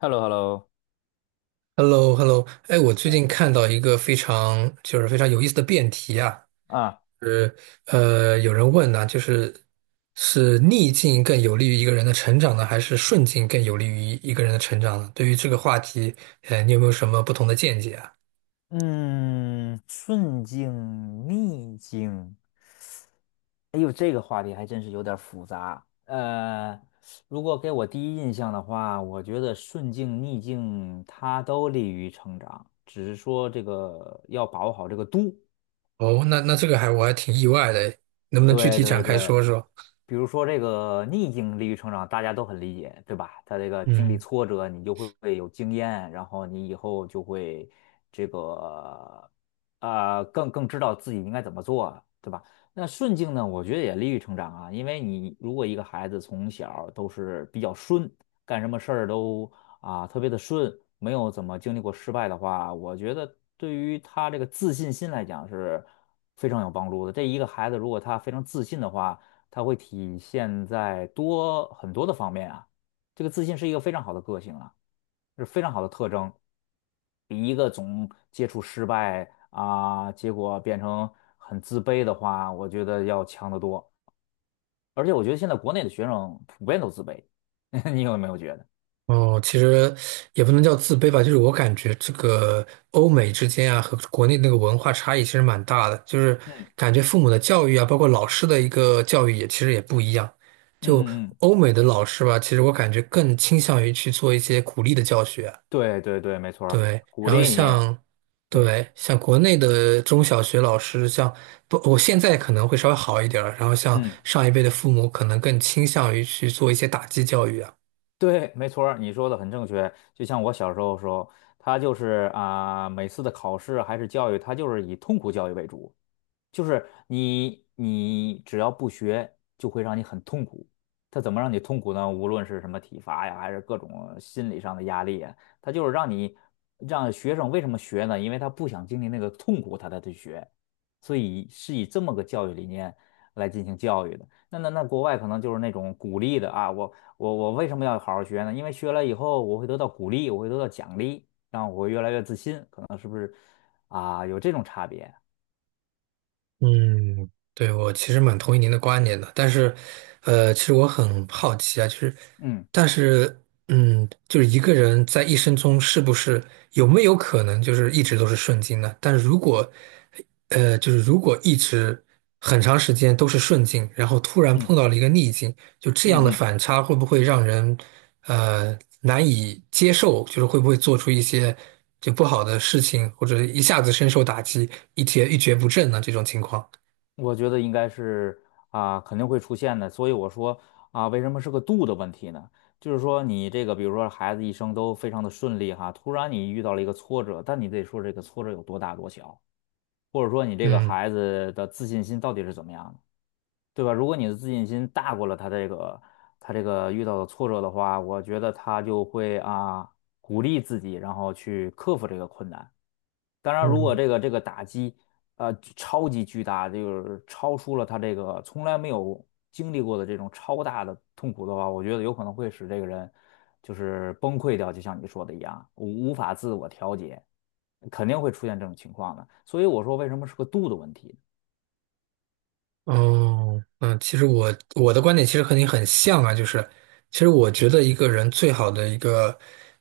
h e l l o h e l l o h e l l o h e l l o 哎，我最近哎，看到一个非常有意思的辩题啊，啊，是有人问呢、逆境更有利于一个人的成长呢，还是顺境更有利于一个人的成长呢？对于这个话题，你有没有什么不同的见解啊？嗯，顺境逆境，哎呦，这个话题还真是有点儿复杂。如果给我第一印象的话，我觉得顺境逆境它都利于成长，只是说这个要把握好这个度。哦，那这个我还挺意外的，能不能具对体展对开对，说说？比如说这个逆境利于成长，大家都很理解，对吧？他这个经历嗯。挫折，你就会有经验，然后你以后就会这个更知道自己应该怎么做，对吧？那顺境呢，我觉得也利于成长啊，因为你如果一个孩子从小都是比较顺，干什么事儿都啊，特别的顺，没有怎么经历过失败的话，我觉得对于他这个自信心来讲是非常有帮助的。这一个孩子如果他非常自信的话，他会体现在多很多的方面啊。这个自信是一个非常好的个性啊，是非常好的特征，比一个总接触失败啊，结果变成很自卑的话，我觉得要强得多。而且我觉得现在国内的学生普遍都自卑，你有没有觉得？哦，其实也不能叫自卑吧，就是我感觉这个欧美之间啊和国内那个文化差异其实蛮大的，就是嗯感觉父母的教育啊，包括老师的一个教育也其实也不一样。嗯就嗯嗯。欧美的老师吧，其实我感觉更倾向于去做一些鼓励的教学，对对对，没错儿，对。鼓然后励你。像对，对像国内的中小学老师，像不，我现在可能会稍微好一点儿，然后像嗯，上一辈的父母可能更倾向于去做一些打击教育啊。对，没错儿，你说的很正确。就像我小时候的时候，他就是啊、每次的考试还是教育，他就是以痛苦教育为主。就是你只要不学，就会让你很痛苦。他怎么让你痛苦呢？无论是什么体罚呀，还是各种心理上的压力啊，它就是让你让学生为什么学呢？因为他不想经历那个痛苦，他才去学。所以是以这么个教育理念来进行教育的。那国外可能就是那种鼓励的啊，我为什么要好好学呢？因为学了以后我会得到鼓励，我会得到奖励，让我会越来越自信，可能是不是啊？有这种差别？嗯，对，我其实蛮同意您的观点的，但是，其实我很好奇啊，就是，嗯但是，嗯，就是一个人在一生中有没有可能就是一直都是顺境呢？但是如果，就是如果一直很长时间都是顺境，然后突然嗯。碰到了一个逆境，就这样的嗯嗯，反差会不会让人，难以接受？就是会不会做出一些就不好的事情，或者一下子深受打击，一蹶不振呢？这种情况？我觉得应该是啊，肯定会出现的。所以我说啊，为什么是个度的问题呢？就是说你这个，比如说孩子一生都非常的顺利哈，突然你遇到了一个挫折，但你得说这个挫折有多大多小，或者说你这个嗯。孩子的自信心到底是怎么样的，对吧？如果你的自信心大过了他这个遇到的挫折的话，我觉得他就会啊鼓励自己，然后去克服这个困难。当然，如果嗯，这个打击，超级巨大，就是超出了他这个从来没有经历过的这种超大的痛苦的话，我觉得有可能会使这个人就是崩溃掉，就像你说的一样，无法自我调节，肯定会出现这种情况的。所以我说，为什么是个度的问题？哦，嗯，其实我的观点其实和你很像啊，就是其实我觉得一个人最好的一个，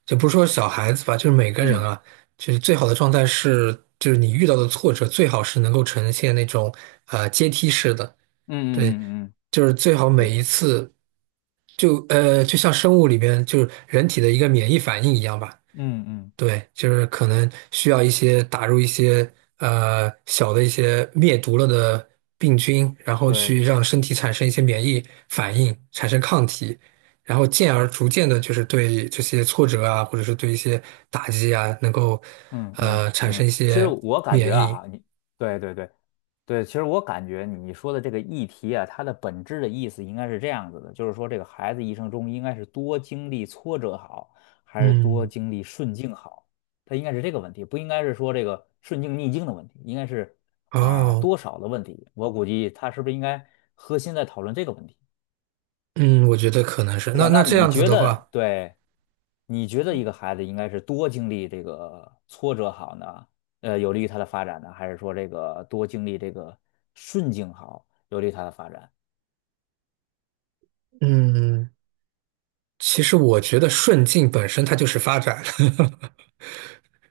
就不是说小孩子吧，就是每个人嗯啊，就是最好的状态是，就是你遇到的挫折最好是能够呈现那种阶梯式的，嗯对，嗯嗯嗯，就是最好每一对，次就像生物里边就是人体的一个免疫反应一样吧，嗯嗯对，就是可能需要一些打入一些小的一些灭毒了的病菌，然后对。去让身体产生一些免疫反应，产生抗体，然后进而逐渐的，就是对这些挫折啊，或者是对一些打击啊，能够嗯嗯产生嗯，一其实些我感觉免疫。啊，你对对对对，其实我感觉你说的这个议题啊，它的本质的意思应该是这样子的，就是说这个孩子一生中应该是多经历挫折好，还是多嗯，经历顺境好？它应该是这个问题，不应该是说这个顺境逆境的问题，应该是啊、哦，多少的问题。我估计他是不是应该核心在讨论这个问题？嗯，我觉得可能是。对那吧？那那这你样子觉的得，话，对，你觉得一个孩子应该是多经历这个挫折好呢？有利于他的发展呢，还是说这个多经历这个顺境好，有利于他的发展？嗯，其实我觉得顺境本身它就是发展。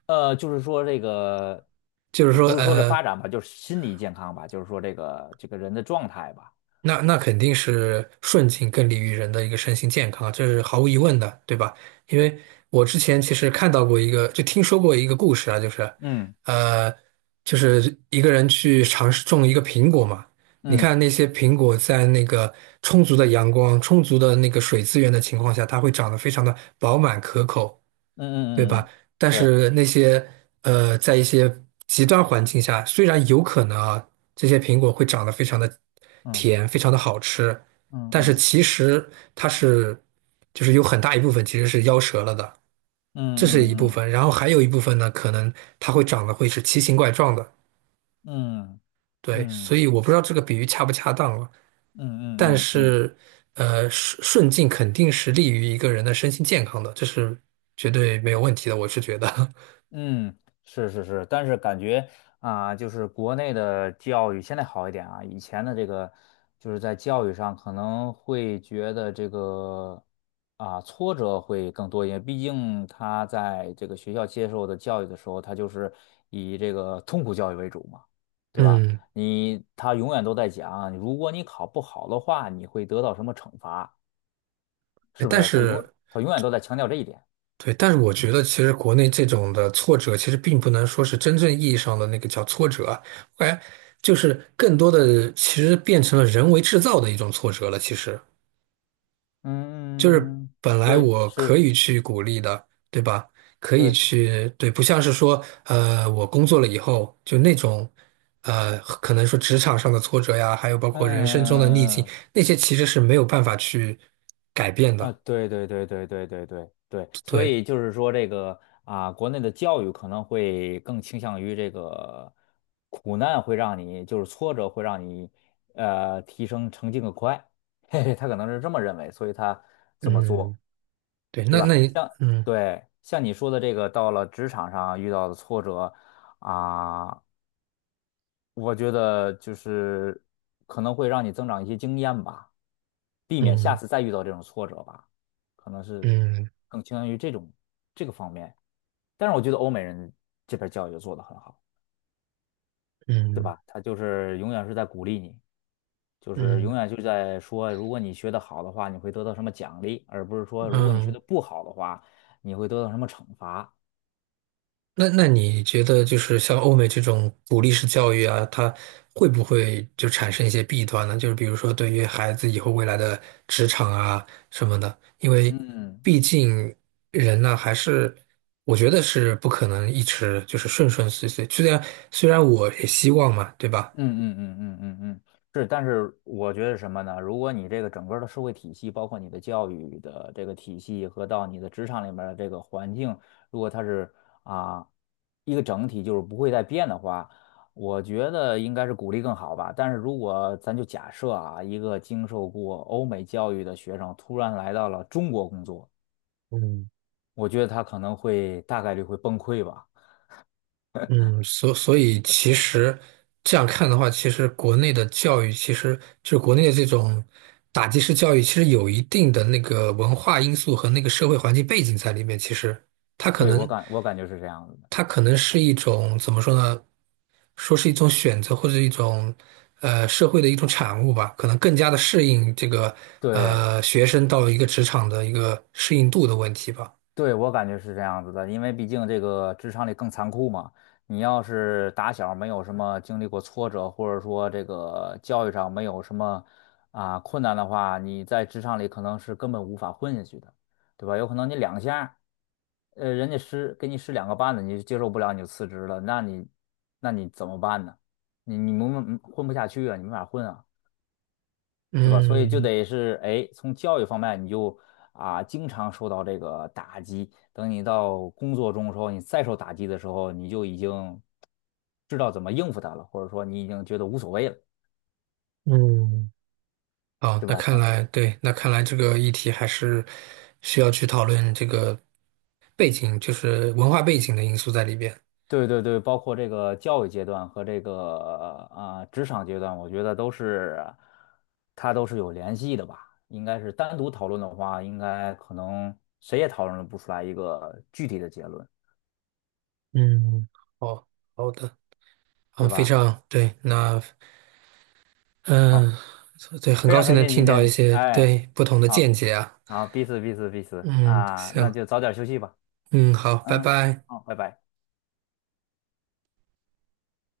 就是说这个，就是说，不是说这发展吧，就是心理健康吧，就是说这个人的状态吧。那那肯定是顺境更利于人的一个身心健康啊这是毫无疑问的，对吧？因为我之前其实看到过一个，就听说过一个故事啊，就是，嗯呃，就是一个人去尝试种一个苹果嘛，你嗯看那些苹果在那个充足的阳光、充足的那个水资源的情况下，它会长得非常的饱满可口。对嗯嗯嗯吧？嗯，但对，是那些在一些极端环境下，虽然有可能啊，这些苹果会长得非常的嗯甜，非常的好吃，嗯但是嗯其实它是就是有很大一部分其实是夭折了的，这是嗯一部嗯分。然后还有一部分呢，可能它会长得会是奇形怪状的。嗯嗯对，所嗯嗯以我不知道这个比喻恰不恰当了，嗯但嗯嗯嗯。是顺境肯定是利于一个人的身心健康的，这是绝对没有问题的，我是觉得，嗯，是是是，但是感觉啊、就是国内的教育现在好一点啊，以前的这个就是在教育上可能会觉得这个啊、挫折会更多一点，毕竟他在这个学校接受的教育的时候，他就是以这个痛苦教育为主嘛，对吧？嗯。你他永远都在讲，如果你考不好的话，你会得到什么惩罚，哎是不但是？他永是他永远都在强调这一点。对，但是我觉得其实国内这种的挫折，其实并不能说是真正意义上的那个叫挫折啊，我感觉就是更多的其实变成了人为制造的一种挫折了。其实就是嗯，本来对，我可是。以去鼓励的，对吧？可以对。去，对，不像是说，我工作了以后就那种，可能说职场上的挫折呀，还有包嗯括人生中的逆嗯境，嗯嗯那些其实是没有办法去改变啊，的。对对对对对对对对，所对，以就是说这个啊，国内的教育可能会更倾向于这个苦难会让你就是挫折会让你提升成绩更快，嘿嘿，他可能是这么认为，所以他这么嗯，做，对，对那那吧？你。像嗯。对像你说的这个，到了职场上遇到的挫折啊。我觉得就是可能会让你增长一些经验吧，避免下嗯次再遇到这种挫折吧，可能是嗯更倾向于这个方面。但是我觉得欧美人这边教育就做得很好，对嗯吧？他就是永远是在鼓励你，就是嗯永远就在说，如果你学得好的话，你会得到什么奖励，而不是说如果你学嗯，得不好的话，你会得到什么惩罚。那那你觉得就是像欧美这种鼓励式教育啊，它会不会就产生一些弊端呢？就是比如说对于孩子以后未来的职场啊什么的，因为嗯，毕竟人呢还是我觉得是不可能一直就是顺顺遂遂，虽然虽然我也希望嘛，对吧？嗯嗯嗯嗯嗯嗯，是，但是我觉得什么呢？如果你这个整个的社会体系，包括你的教育的这个体系和到你的职场里面的这个环境，如果它是啊一个整体，就是不会再变的话，我觉得应该是鼓励更好吧。但是如果咱就假设啊，一个经受过欧美教育的学生突然来到了中国工作，嗯。我觉得他可能会大概率会崩溃吧。嗯，所所以其实这样看的话，其实国内的教育，其实就是国内的这种打击式教育，其实有一定的那个文化因素和那个社会环境背景在里面。其实它可对，我能，感我感觉是这样子的。它可能是一种怎么说呢？说是一种选择或者一种社会的一种产物吧，可能更加的适应这个对。学生到一个职场的一个适应度的问题吧。对，我感觉是这样子的，因为毕竟这个职场里更残酷嘛。你要是打小没有什么经历过挫折，或者说这个教育上没有什么啊困难的话，你在职场里可能是根本无法混下去的，对吧？有可能你两下，人家施给你施两个绊子，你就接受不了，你就辞职了，那你怎么办呢？你你没混不下去啊，你没法混啊。对吧？所以就嗯得是，哎，从教育方面你就啊，经常受到这个打击。等你到工作中的时候，你再受打击的时候，你就已经知道怎么应付他了，或者说你已经觉得无所谓了，嗯，好，对那吧？看可来对，那看来这个议题还是需要去讨论这个背景，就是文化背景的因素在里边。对对对，包括这个教育阶段和这个啊、职场阶段，我觉得都是它都是有联系的吧。应该是单独讨论的话，应该可能谁也讨论不出来一个具体的结论，嗯，好，好的，啊，对非吧？常对，那好，嗯，对，很非高常兴开能心听今到一天，些哎。对不同的见好，解啊。好，彼此彼此彼此嗯，啊，那行，就早点休息吧。嗯，好，拜嗯，好拜。好，拜拜。